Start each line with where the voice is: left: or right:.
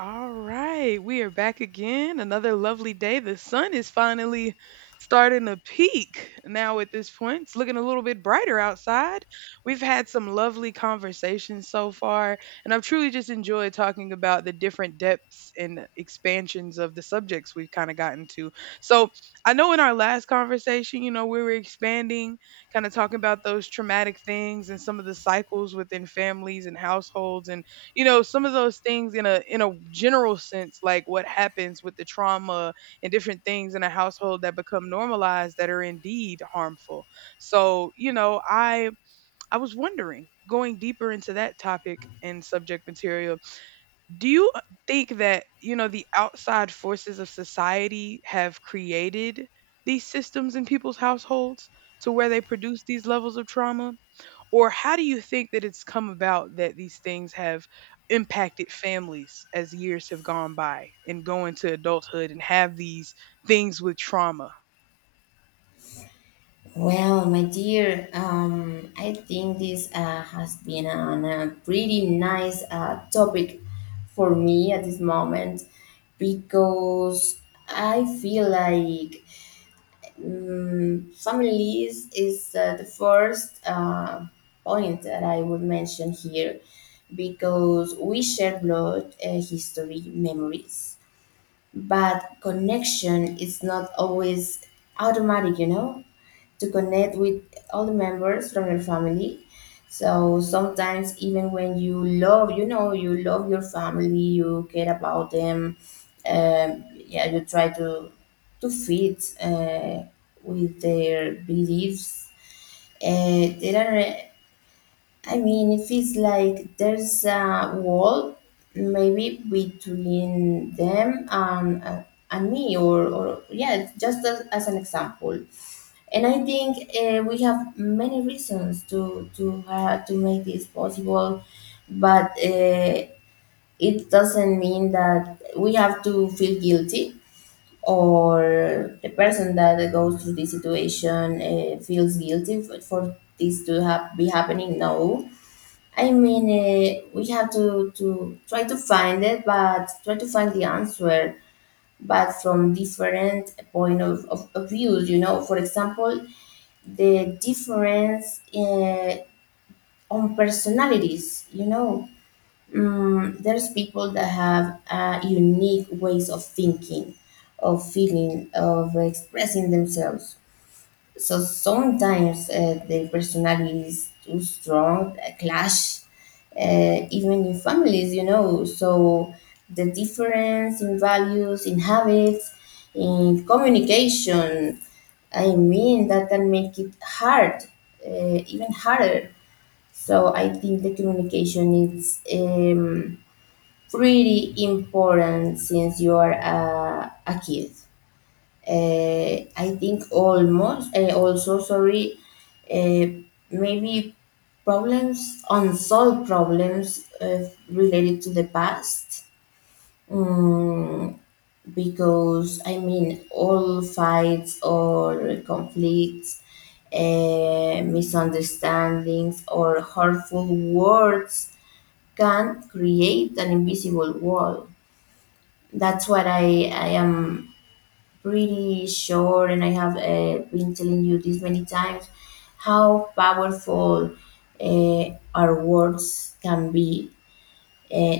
right: All right, we are back again. Another lovely day. The sun is finally starting to peak now at this point. It's looking a little bit brighter outside. We've had some lovely conversations so far, and I've truly just enjoyed talking about the different depths and expansions of the subjects we've kind of gotten to. So, I know in our last conversation, you know, we were expanding, kind of talking about those traumatic things and some of the cycles within families and households and you know some of those things in a general sense, like what happens with the trauma and different things in a household that become normalized that are indeed harmful. So I was wondering, going deeper into that topic and subject material, do you think that, you know, the outside forces of society have created these systems in people's households to where they produce these levels of trauma? Or how do you think that it's come about that these things have impacted families as years have gone by and go into adulthood and have these things with trauma?
left: I think this has been a pretty nice topic for me at this moment because I feel like families is the first point that I would mention here because we share blood, history, memories, but connection is not always automatic, you know? To connect with all the members from your family. So sometimes, even when you love your family, you care about them. Yeah, you try to to fit with their beliefs. Uh, there are, I mean, it feels like there's a wall maybe between them and me, or yeah, just as an example. And I think we have many reasons to to make this possible, but it doesn't mean that we have to feel guilty or the person that goes through this situation feels guilty for this to have be happening. No, I mean we have to try to find it, but try to find the answer, but from different point of views. You know, for example the difference on personalities, you know. There's people that have unique ways of thinking, of feeling, of expressing themselves. So sometimes the personality is too strong, a clash, even in families, you know. So the difference in values, in habits, in communication, I mean, that can make it hard, even harder. So I think the communication is pretty important since you are a kid. I think almost also sorry, uh, maybe problems unsolved problems related to the past. Mm, because I mean, all fights or conflicts, misunderstandings, or hurtful words can create an invisible wall. That's what I am pretty sure, and I have been telling you this many times, how powerful uh, our words can be, uh,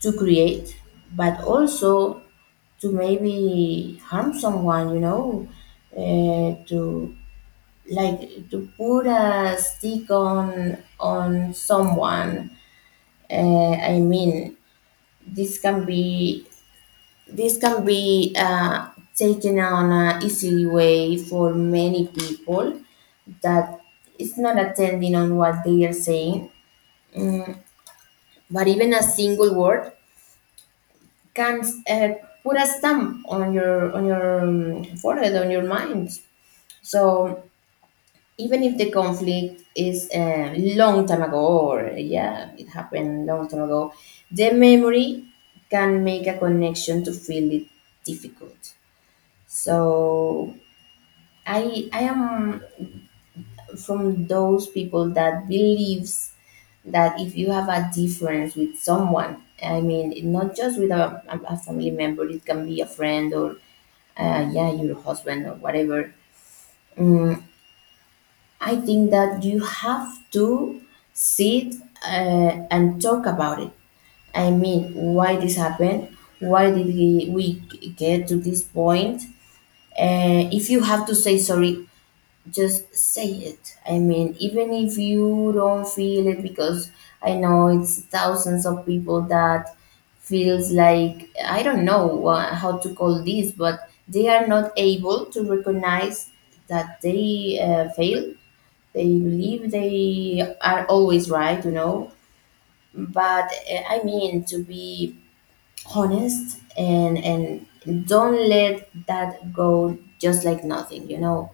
left: to create, but also to maybe harm someone, you know, to like to put a stick on someone. I mean, this can be this can be taken on an easy way for many people that it's not attending on what they are saying, but even a single word can, uh, put a stamp on your forehead, on your mind. So even if the conflict is a long time ago, or yeah, it happened long time ago, the memory can make a connection to feel it difficult. So I am from those people that believes that if you have a difference with someone, I mean, not just with a family member, it can be a friend or, yeah, your husband or whatever. Mm, I think that you have to sit, and talk about it. I mean, why this happened? Why we get to this point? If you have to say sorry, just say it. I mean, even if you don't feel it, because I know it's thousands of people that feels like I don't know how to call this, but they are not able to recognize that they, fail. They believe they are always right, you know. But I mean, to be honest and don't let that go just like nothing, you know,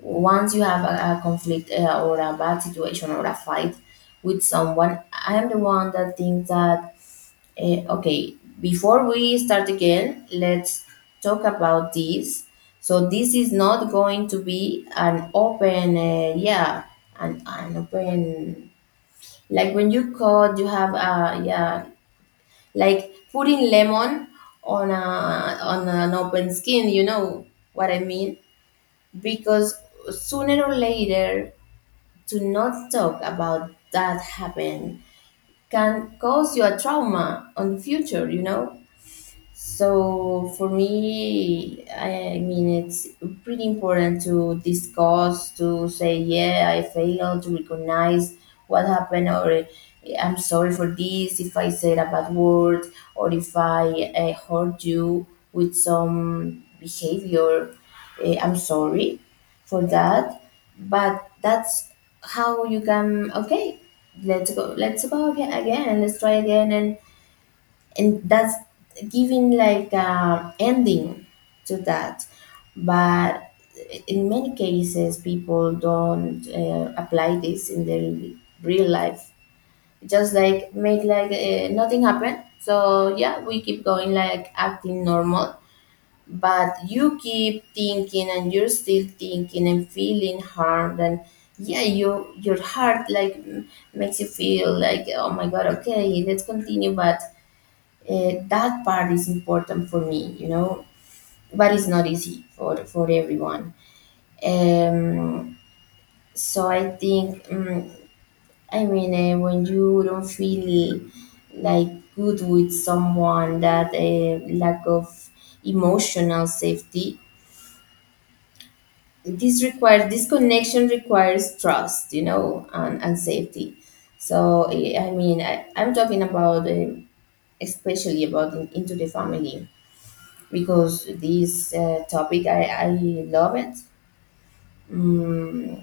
left: once you have a conflict, or a bad situation or a fight with someone, I am the one that thinks that, uh, okay, before we start again, let's talk about this. So this is not going to be an open, yeah, an open, like when you code, you have, a yeah, like putting lemon on on an open skin, you know what I mean? Because sooner or later to not talk about that happened can cause you a trauma on the future, you know. So for me, I mean, it's pretty important to discuss, to say, yeah, I failed, to recognize what happened, or I'm sorry for this, if I said a bad word, or if I, hurt you with some behavior, eh, I'm sorry for that. But that's how you can, okay, let's go again, again, and let's try again, and that's giving like a ending to that, but in many cases people don't, apply this in their real life, just like make like, nothing happen. So yeah, we keep going like acting normal, but you keep thinking and you're still thinking and feeling harmed and yeah, you your heart like makes you feel like oh my god, okay, let's continue. But that part is important for me, you know, but it's not easy for everyone. um so I think, I mean, when you don't feel like good with someone, that lack of emotional safety, this requires, this connection requires trust, you know, and safety. So eh, I mean I'm talking about eh, especially about into the family because this topic I love it. Mm,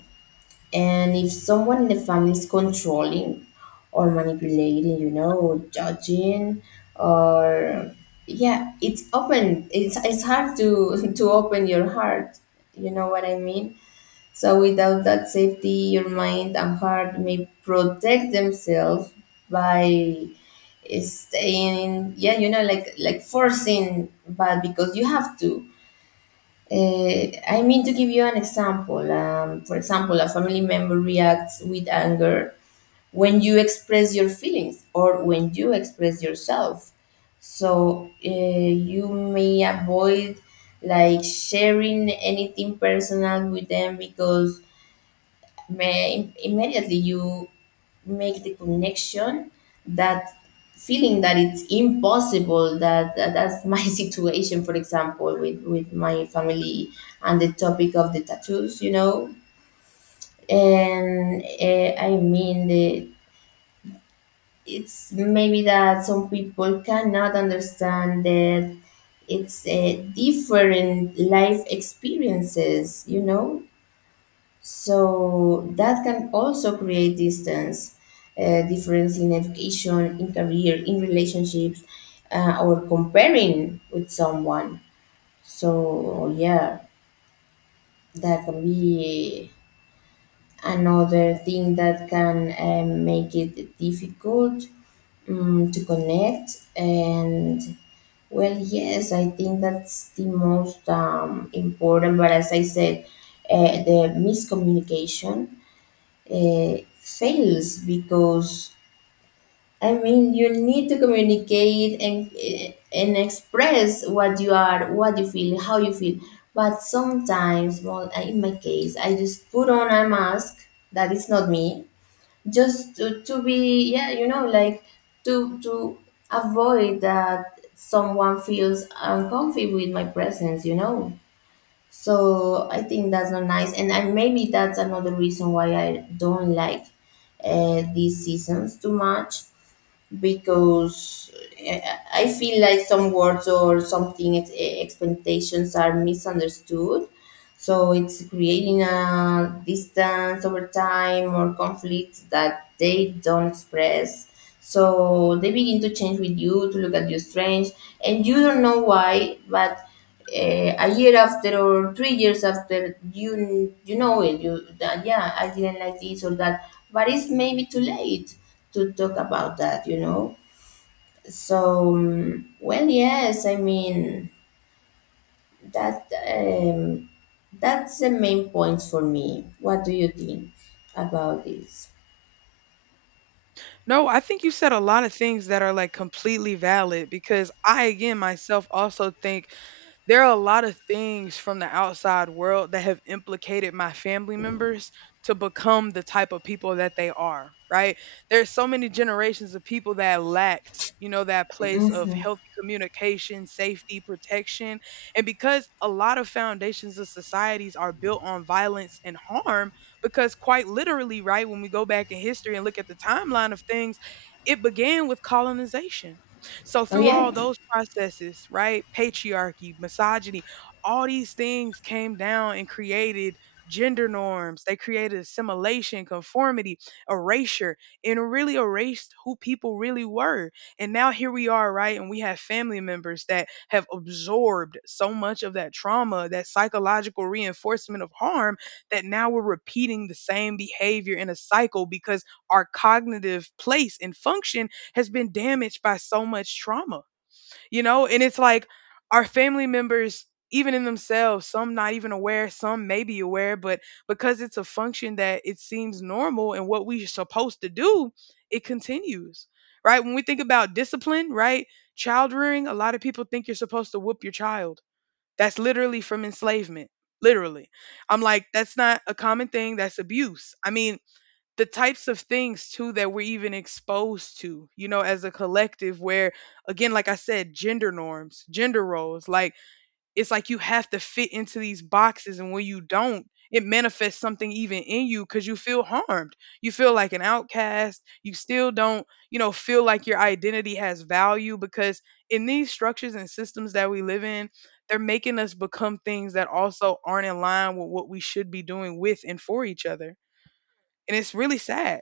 left: and if someone in the family is controlling or manipulating, you know, judging, or yeah, it's open, it's hard to to open your heart, you know what I mean. So without that safety your mind and heart may protect themselves by staying, yeah, you know, like forcing but because you have to, I mean, to give you an example. For example, a family member reacts with anger when you express your feelings or when you express yourself. So you may avoid like sharing anything personal with them because may, immediately you make the connection that feeling that it's impossible that that's my situation, for example, with my family and the topic of the tattoos, you know. And I mean it's maybe that some people cannot understand that it's, different life experiences, you know. So that can also create distance, difference in education, in career, in relationships, or comparing with someone. So yeah, that can be another thing that can, make it difficult, to connect. And well, yes, I think that's the most, important. But as I said, the miscommunication, fails because I mean you need to communicate and eh, and express what you are, what you feel, how you feel. But sometimes, well, in my case, I just put on a mask that is not me, just to be yeah, you know, like to avoid that someone feels uncomfortable with my presence, you know. So I think that's not nice, and I, maybe that's another reason why I don't like, these seasons too much because, uh, I feel like some words or something expectations are misunderstood, so it's creating a distance over time or conflicts that they don't express. So they begin to change with you, to look at you strange, and you don't know why, but, a year after or 3 years after, you know it. You that yeah, I didn't like this or that, but it's maybe too late to talk about that, you know. So well, yes, I mean that that's the main points for me. What do you think about this?
right: No, I think you said a lot of things that are like completely valid because I, again, myself also think there are a lot of things from the outside world that have implicated my family members to become the type of people that they are, right? There's so many generations of people that lacked, you know, that place of
left: Hmm.
right: healthy communication, safety, protection. And because a lot of foundations of societies are built on violence and harm, because quite literally, right, when we go back in history and look at the timeline of things, it began with colonization. So
left: Oh
right: through all
left: yeah,
right: those processes, right, patriarchy, misogyny, all these things came down and created gender norms. They created assimilation, conformity, erasure, and really erased who people really were. And now here we are, right? And we have family members that have absorbed so much of that trauma, that psychological reinforcement of harm, that now we're repeating the same behavior in a cycle because our cognitive place and function has been damaged by so much trauma, you know? And it's like our family members, even in themselves, some not even aware, some may be aware, but because it's a function that it seems normal and what we're supposed to do, it continues, right? When we think about discipline, right? Child rearing, a lot of people think you're supposed to whoop your child. That's literally from enslavement. Literally. I'm like, that's not a common thing. That's abuse. I mean, the types of things, too, that we're even exposed to, you know, as a collective, where, again, like I said, gender norms, gender roles, like, it's like you have to fit into these boxes, and when you don't, it manifests something even in you because you feel harmed, you feel like an outcast, you still don't, you know, feel like your identity has value, because in these structures and systems that we live in, they're making us become things that also aren't in line with what we should be doing with and for each other, and it's really sad.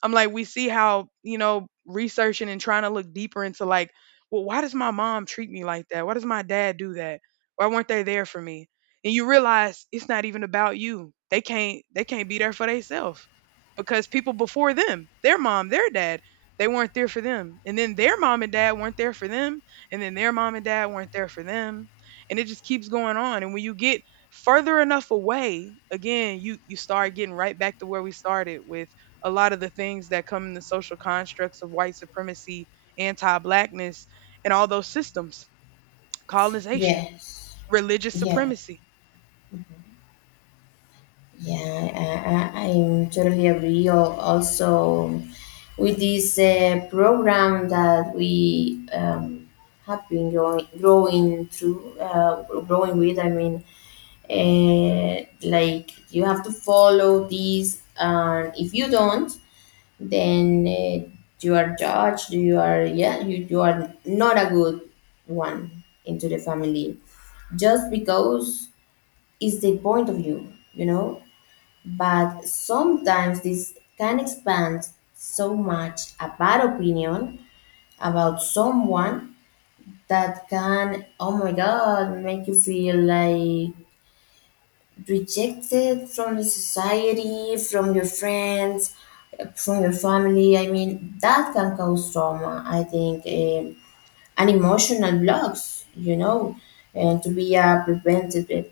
right: I'm like, we see how, you know, researching and trying to look deeper into, like, well, why does my mom treat me like that? Why does my dad do that? Why weren't they there for me? And you realize it's not even about you. They can't be there for themselves because people before them, their mom, their dad, they weren't there for them. And then their mom and dad weren't there for them, and then their mom and dad weren't there for them. And it just keeps going on. And when you get further enough away, again, you start getting right back to where we started with a lot of the things that come in the social constructs of white supremacy, anti-blackness, and all those systems, colonization,
left: yes,
right: religious
left: yeah.
right: supremacy.
left: Yeah, I'm totally agree. Also, with this, program that we, have been growing, growing through, growing with, I mean, like you have to follow these, and if you don't. Then you are judged, you are, yeah, you are not a good one into the family just because it's the point of view, you know. But sometimes this can expand so much a bad opinion about someone that can oh my god make you feel like rejected from the society, from your friends, from your family. I mean, that can cause trauma, I think, and emotional blocks, you know, and to be a preventative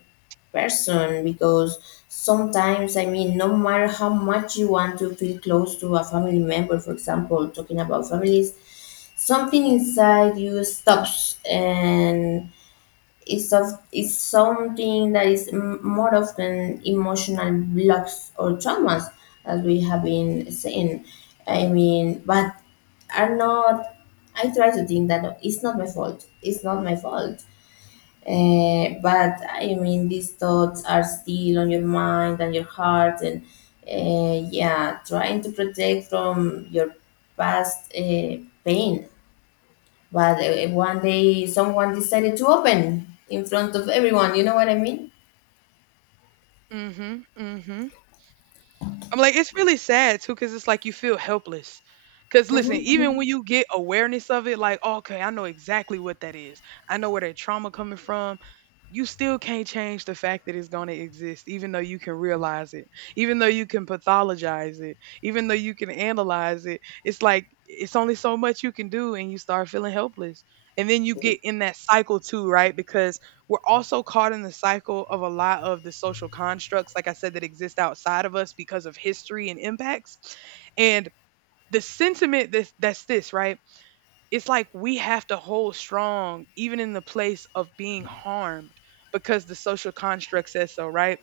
left: person because sometimes, I mean, no matter how much you want to feel close to a family member, for example, talking about families, something inside you stops and is of is something that is more often emotional blocks or traumas as we have been saying. I mean, but are not, I try to think that no, it's not my fault, it's not my fault, but I mean these thoughts are still on your mind and your heart and, yeah, trying to protect from your past, pain, but one day someone decided to open in front of everyone. You know what I mean?
right: Mhm, mhm. I'm like, it's really sad too, because it's like you feel helpless. Because listen, even
left: Hmm.
right: when you get awareness of it, like, okay, I know exactly what that is. I know where that trauma coming from. You still can't change the fact that it's going to exist, even though you can realize it, even though you can pathologize it, even though you can analyze it. It's like it's only so much you can do, and you start feeling helpless. And then you get in that cycle too, right? Because we're also caught in the cycle of a lot of the social constructs, like I said, that exist outside of us because of history and impacts. And the sentiment that's this, right? It's like we have to hold strong even in the place of being harmed because the social construct says so, right?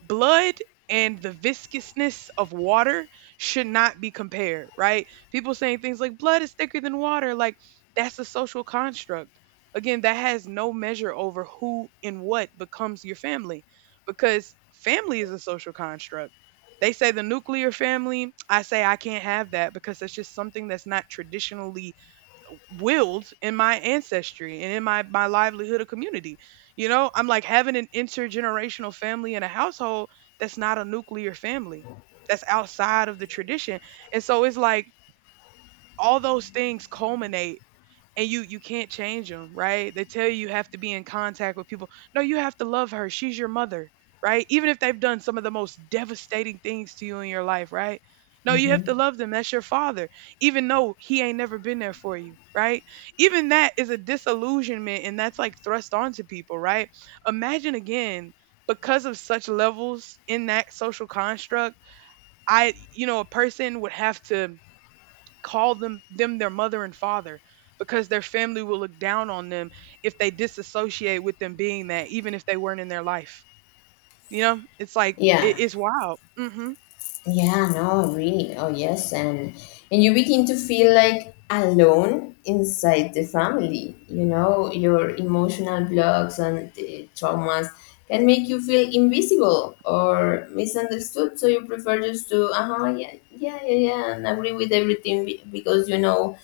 right: Blood and the viscousness of water should not be compared, right? People saying things like blood is thicker than water, like, that's a social construct. Again, that has no measure over who and what becomes your family because family is a social construct. They say the nuclear family, I say I can't have that because that's just something that's not traditionally willed in my ancestry and in my livelihood of community. You know, I'm like, having an intergenerational family in a household, that's not a nuclear family, that's outside of the tradition. And so it's like all those things culminate, and you can't change them, right? They tell you you have to be in contact with people. No, you have to love her, she's your mother, right? Even if they've done some of the most devastating things to you in your life, right? No, you have to
left: Hmm.
right: love them, that's your father, even though he ain't never been there for you, right? Even that is a disillusionment, and that's like thrust onto people, right? Imagine, again, because of such levels in that social construct, I, you know, a person would have to call them their mother and father because their family will look down on them if they disassociate with them being that, even if they weren't in their life. You know, it's like it,
left: Yeah.
right: it's wild. Hmm.
left: Yeah, no, really. Oh, yes. And you begin to feel like alone inside the family. You know, your emotional blocks and the traumas can make you feel invisible or misunderstood. So you prefer just to, uh-huh, yeah, yeah, yeah, yeah, and agree with everything because you know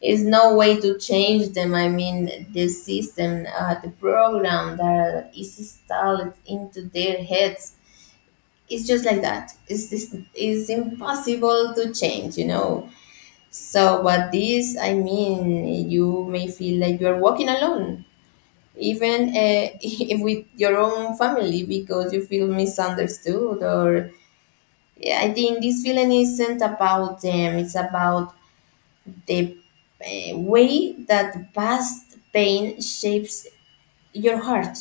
left: is no way to change them. I mean, the system, the program that is installed into their heads, it's just like that. It's This is impossible to change, you know. So but this, I mean, you may feel like you are walking alone, even if with your own family, because you feel misunderstood. Or yeah, I think this feeling isn't about them; it's about the way that past pain shapes your heart.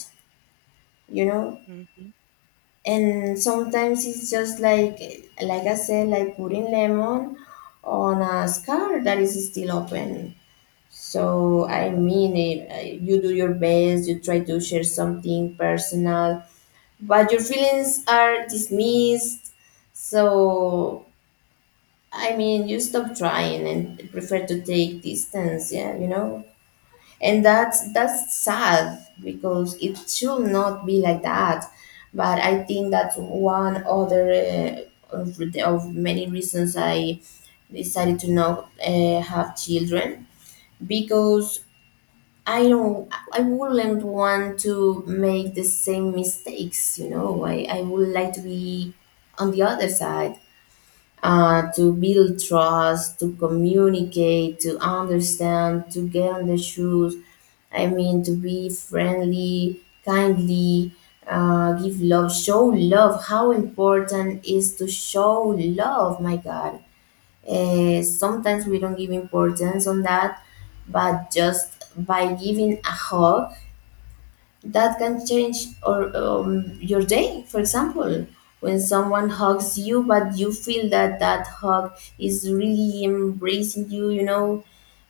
left: You know,
right: Hmm.
left: and sometimes it's just like I said, like putting lemon on a scar that is still open. So I mean it, you do your best, you try to share something personal, but your feelings are dismissed. So I mean, you stop trying and prefer to take distance, yeah, you know. And that's sad because it should not be like that. But I think that's one other of many reasons I decided to not have children, because I wouldn't want to make the same mistakes, you know. I would like to be on the other side, to build trust, to communicate, to understand, to get on the shoes. I mean, to be friendly, kindly, give love, show love. How important is to show love? My God, sometimes we don't give importance on that, but just by giving a hug that can change or your day. For example, when someone hugs you but you feel that that hug is really embracing you, you know,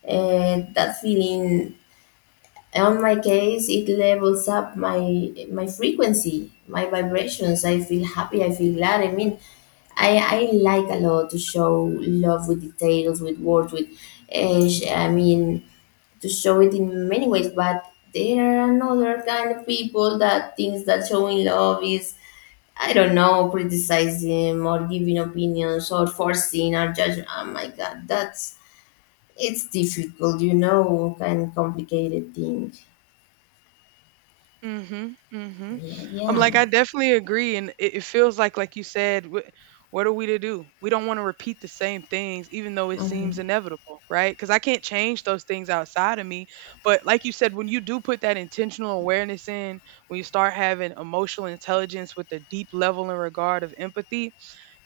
left: that feeling, on my case it levels up my frequency, my vibrations. I feel happy, I feel glad. I mean, I like a lot to show love with details, with words, with I mean, to show it in many ways. But there are another kind of people that thinks that showing love is, I don't know, criticizing or giving opinions or forcing or judging. Oh my God, that's it's difficult, you know, and complicated thing.
right: Mhm, mhm.
left: Yeah,
right: I'm
left: yeah.
right: like, I definitely agree, and it feels like you said, what are we to do? We don't want to repeat the same things, even though it seems
left: Hmm.
right: inevitable, right? Because I can't change those things outside of me. But like you said, when you do put that intentional awareness in, when you start having emotional intelligence with a deep level and regard of empathy,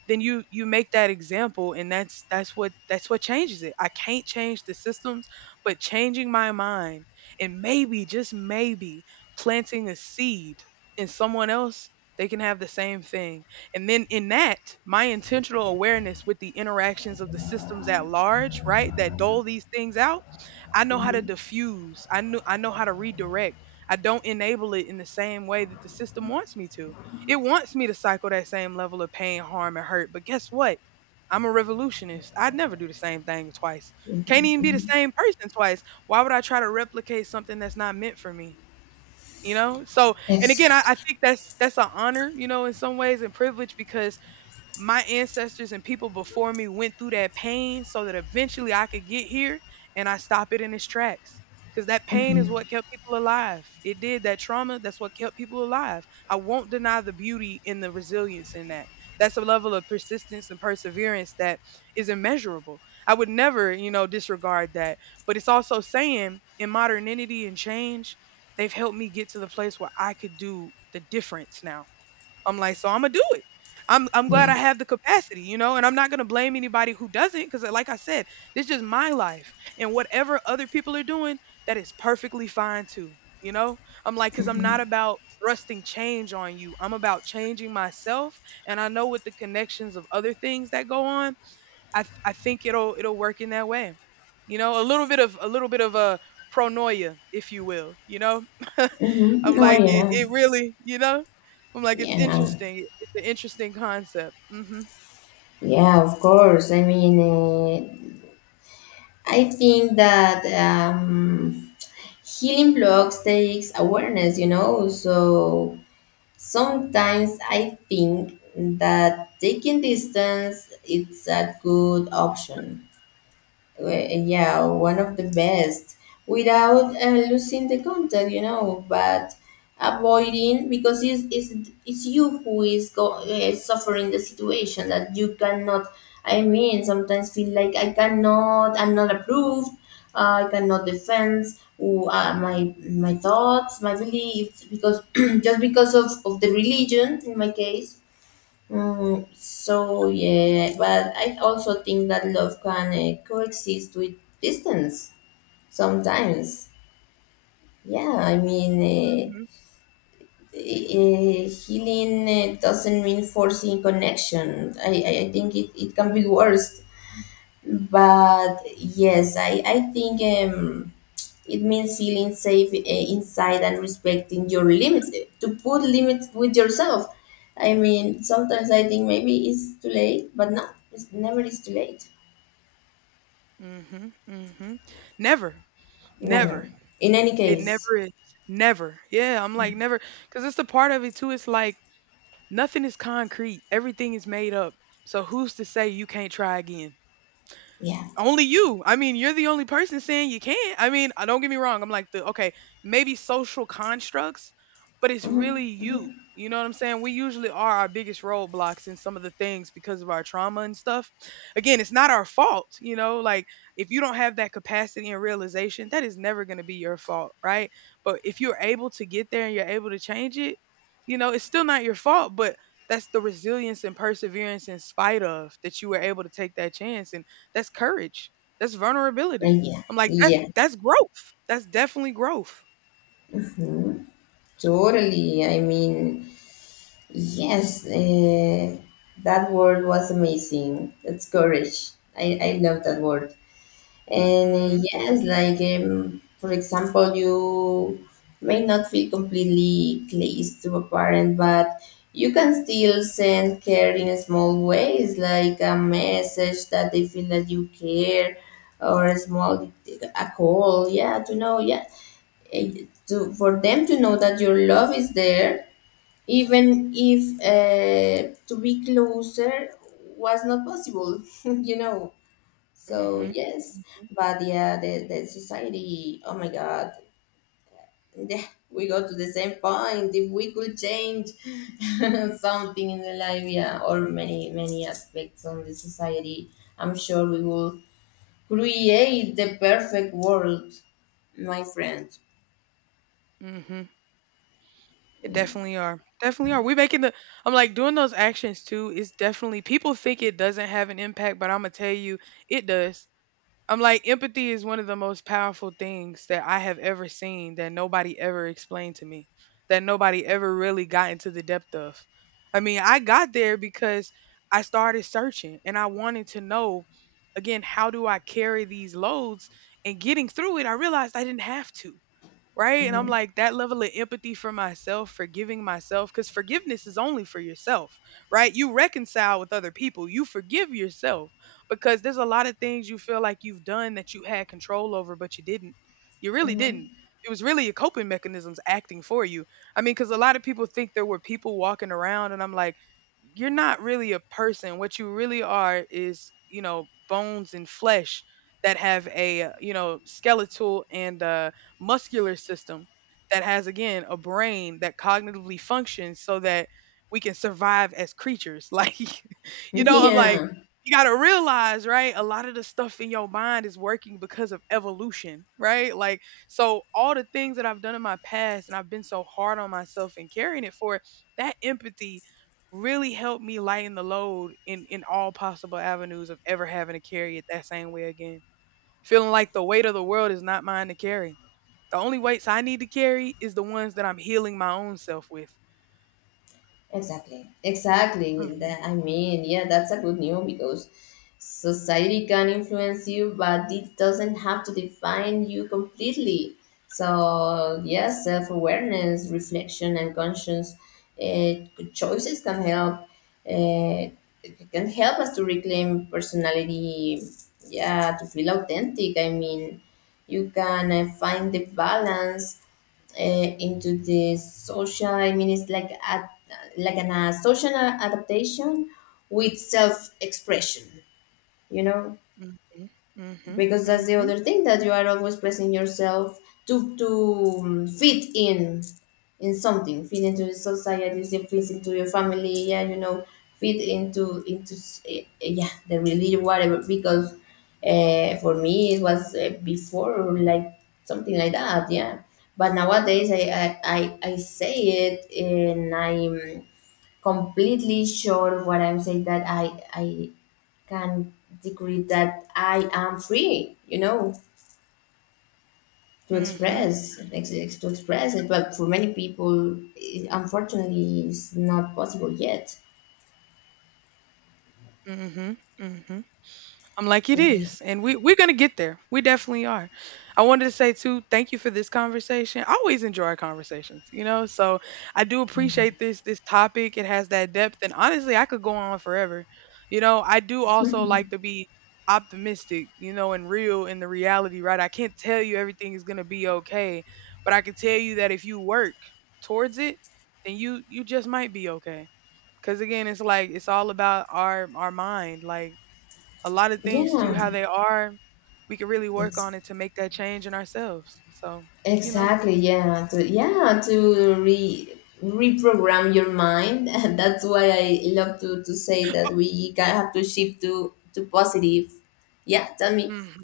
right: then you make that example, and that's that's what changes it. I can't change the systems, but changing my mind, and maybe, just maybe, planting a seed in someone else, they can have the same thing. And then in that, my intentional awareness with the interactions of the systems at large, right, that dole these things out, I know how to
left: Hmm.
right: diffuse. I know how to redirect. I don't enable it in the same way that the system wants me to. It wants me to cycle that same level of pain, harm, and hurt. But guess what? I'm a revolutionist. I'd never do the same thing twice. Can't even be the same person twice. Why would I try to replicate something that's not meant for me? You know? So, and again, I
left: Exactly.
right: think that's an honor, you know, in some ways and privilege, because my ancestors and people before me went through that pain so that eventually I could get here and I stop it in its tracks. Because that pain is what kept people alive. It did. That trauma, that's what kept people alive. I won't deny the beauty and the resilience in that. That's a level of persistence and perseverance that is immeasurable. I would never, you know, disregard that. But it's also saying in modernity and change, they've helped me get to the place where I could do the difference now. I'm like, so I'm gonna do it. I'm glad
left: Yeah.
right: I have the capacity, you know, and I'm not gonna blame anybody who doesn't, because like I said, this is my life, and whatever other people are doing, that is perfectly fine too, you know. I'm like, because I'm not about thrusting change on you. I'm about changing myself, and I know with the connections of other things that go on, I think it'll work in that way, you know, a little bit of a little bit of a pronoia, if you will, you know. I'm
left: Mm-hmm. Oh
right: like, it,
left: yeah.
right: it really, you know? I'm like, it's
left: Yeah.
right: interesting. It's an interesting concept. Hmm.
left: Yeah. Of course. I mean, I think that. Healing blocks takes awareness, you know. So sometimes I think that taking distance, it's a good option. Well, yeah, one of the best, without losing the contact, you know, but avoiding, because it's you who is suffering the situation that you cannot. I mean, sometimes feel like I cannot, I'm not approved, I cannot defend who, my thoughts, my beliefs, because just because of the religion in my case. Mm, so yeah, but I also think that love can coexist with distance sometimes. Yeah, I mean,
right: Hmm.
left: healing doesn't mean forcing connection. I think it, it can be worse. But yes, I think, it means feeling safe inside and respecting your limits, to put limits with yourself. I mean, sometimes I think maybe it's too late, but no, it's never is too late.
right: Hmm. Hmm. Never.
left: Never,
right: Never.
left: in any
right: It
left: case.
right: never is. Never. Yeah, I'm like, never. Because it's the part of it, too. It's like, nothing is concrete. Everything is made up. So who's to say you can't try again?
left: Yeah.
right: Only you. I mean, you're the only person saying you can't. I mean, I don't get me wrong. I'm like the okay, maybe social constructs, but it's
left: Hmm.
right: really you.
left: Hmm.
right: You know what I'm saying? We usually are our biggest roadblocks in some of the things because of our trauma and stuff. Again, it's not our fault, you know? Like if you don't have that capacity and realization, that is never going to be your fault, right? But if you're able to get there and you're able to change it, you know, it's still not your fault, but that's the resilience and perseverance in spite of that you were able to take that chance, that's courage. That's vulnerability.
left: Like, yeah,
right: I'm like, that's
left: yeah.
right: that's growth. That's definitely growth.
left: Mhm. Totally. I mean, yes, that word was amazing. That's courage. I love that word. And
right: Mhm.
left: yes, like for example, you may not feel completely close to a parent, but you can still send care in small ways, like a message that they feel that you care, or a call, yeah, to know, yeah, eh, to for them to know that your love is there, even if to be closer was not possible, you know. So
right: Mhm.
left: yes,
right: Mhm.
left: but yeah, the society. Oh my God, yeah, we go to the same point. If we could change something in the life, yeah, or many many aspects on the society, I'm sure we will create the perfect world, my friend.
right: Mhm. It definitely are. Definitely are. We making the I'm like doing those actions too is definitely people think it doesn't have an impact, but I'm gonna tell you it does. I'm like, empathy is one of the most powerful things that I have ever seen that nobody ever explained to me, that nobody ever really got into the depth of. I mean, I got there because I started searching and I wanted to know, again, how do I carry these loads? And getting through it, I realized I didn't have to, right? And I'm
left: Hmm.
right: like, that level of empathy for myself, forgiving myself, because forgiveness is only for yourself, right? You reconcile with other people, you forgive yourself because there's a lot of things you feel like you've done that you had control over, but you didn't. You really didn't.
left: Hmm.
right: It was really your coping mechanisms acting for you. I mean, because a lot of people think there were people walking around, and I'm like, you're not really a person. What you really are is, you know, bones and flesh that have a, you know, skeletal and muscular system that has again a brain that cognitively functions so that we can survive as creatures like you know I'm like
left: Yeah.
right: you got to realize, right, a lot of the stuff in your mind is working because of evolution, right, like so all the things that I've done in my past and I've been so hard on myself and carrying it, for that empathy really helped me lighten the load in all possible avenues of ever having to carry it that same way again, feeling like the weight of the world is not mine to carry. The only weights I need to carry is the ones that I'm healing my own self with.
left: Exactly. Exactly.
right: Mhm.
left: That, I mean, yeah, that's a good news, because society can influence you, but it doesn't have to define you completely. So, yeah, self awareness, reflection, and conscious uh, choices can help. Uh, it can help us to reclaim personality. Yeah, to feel authentic. I mean, you can find the balance into the social, I mean, it's like at like an social adaptation with self expression, you know.
right: Mhm. Mhm.
left: Because that's the
right: Mhm.
left: other thing, that you are always pressing yourself to fit in something, fit into the society, fit into your family, yeah, you know, fit into yeah, the religion, whatever. Because for me it was before like something like that, yeah. But nowadays I say it and I'm completely sure what I'm saying, that I can decree that I am free, you know, to
right: Mhm.
left: express it. But for many people, it, unfortunately, it's not possible yet.
right: Mhm. Mhm. Mhm. I'm like, it
left: Yeah,
right: is. And we're going to get there. We definitely are. I wanted to say, too, thank you for this conversation. I always enjoy our conversations, you know? So I do appreciate this topic. It has that depth. And honestly, I could go on forever. You know, I do also like to be optimistic, you know, and real in the reality, right? I can't tell you everything is going to be okay, but I can tell you that if you work towards it, then you just might be okay. Cuz again, it's like it's all about our mind. Like a lot of things to
left: yeah,
right: how they are. We could really work
left: ex-
right: on it to make that change in ourselves. So, you know.
left: exactly. Yeah, to yeah to re reprogram your mind, and that's why I love to say that we have to shift to positive. Yeah, tell me.
right: Mhm.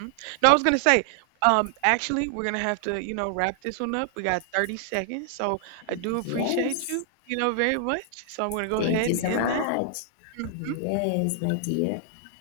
right: Mhm. No, I was gonna say, actually, we're gonna have to, you know, wrap this one up. We got 30 seconds, so I do appreciate
left: Yes,
right: you, you know, very much. So I'm gonna go
left: thank
right: ahead
left: you
right: and
left: so
right: end that.
left: much.
right: Mhm.
left: Yes, my dear.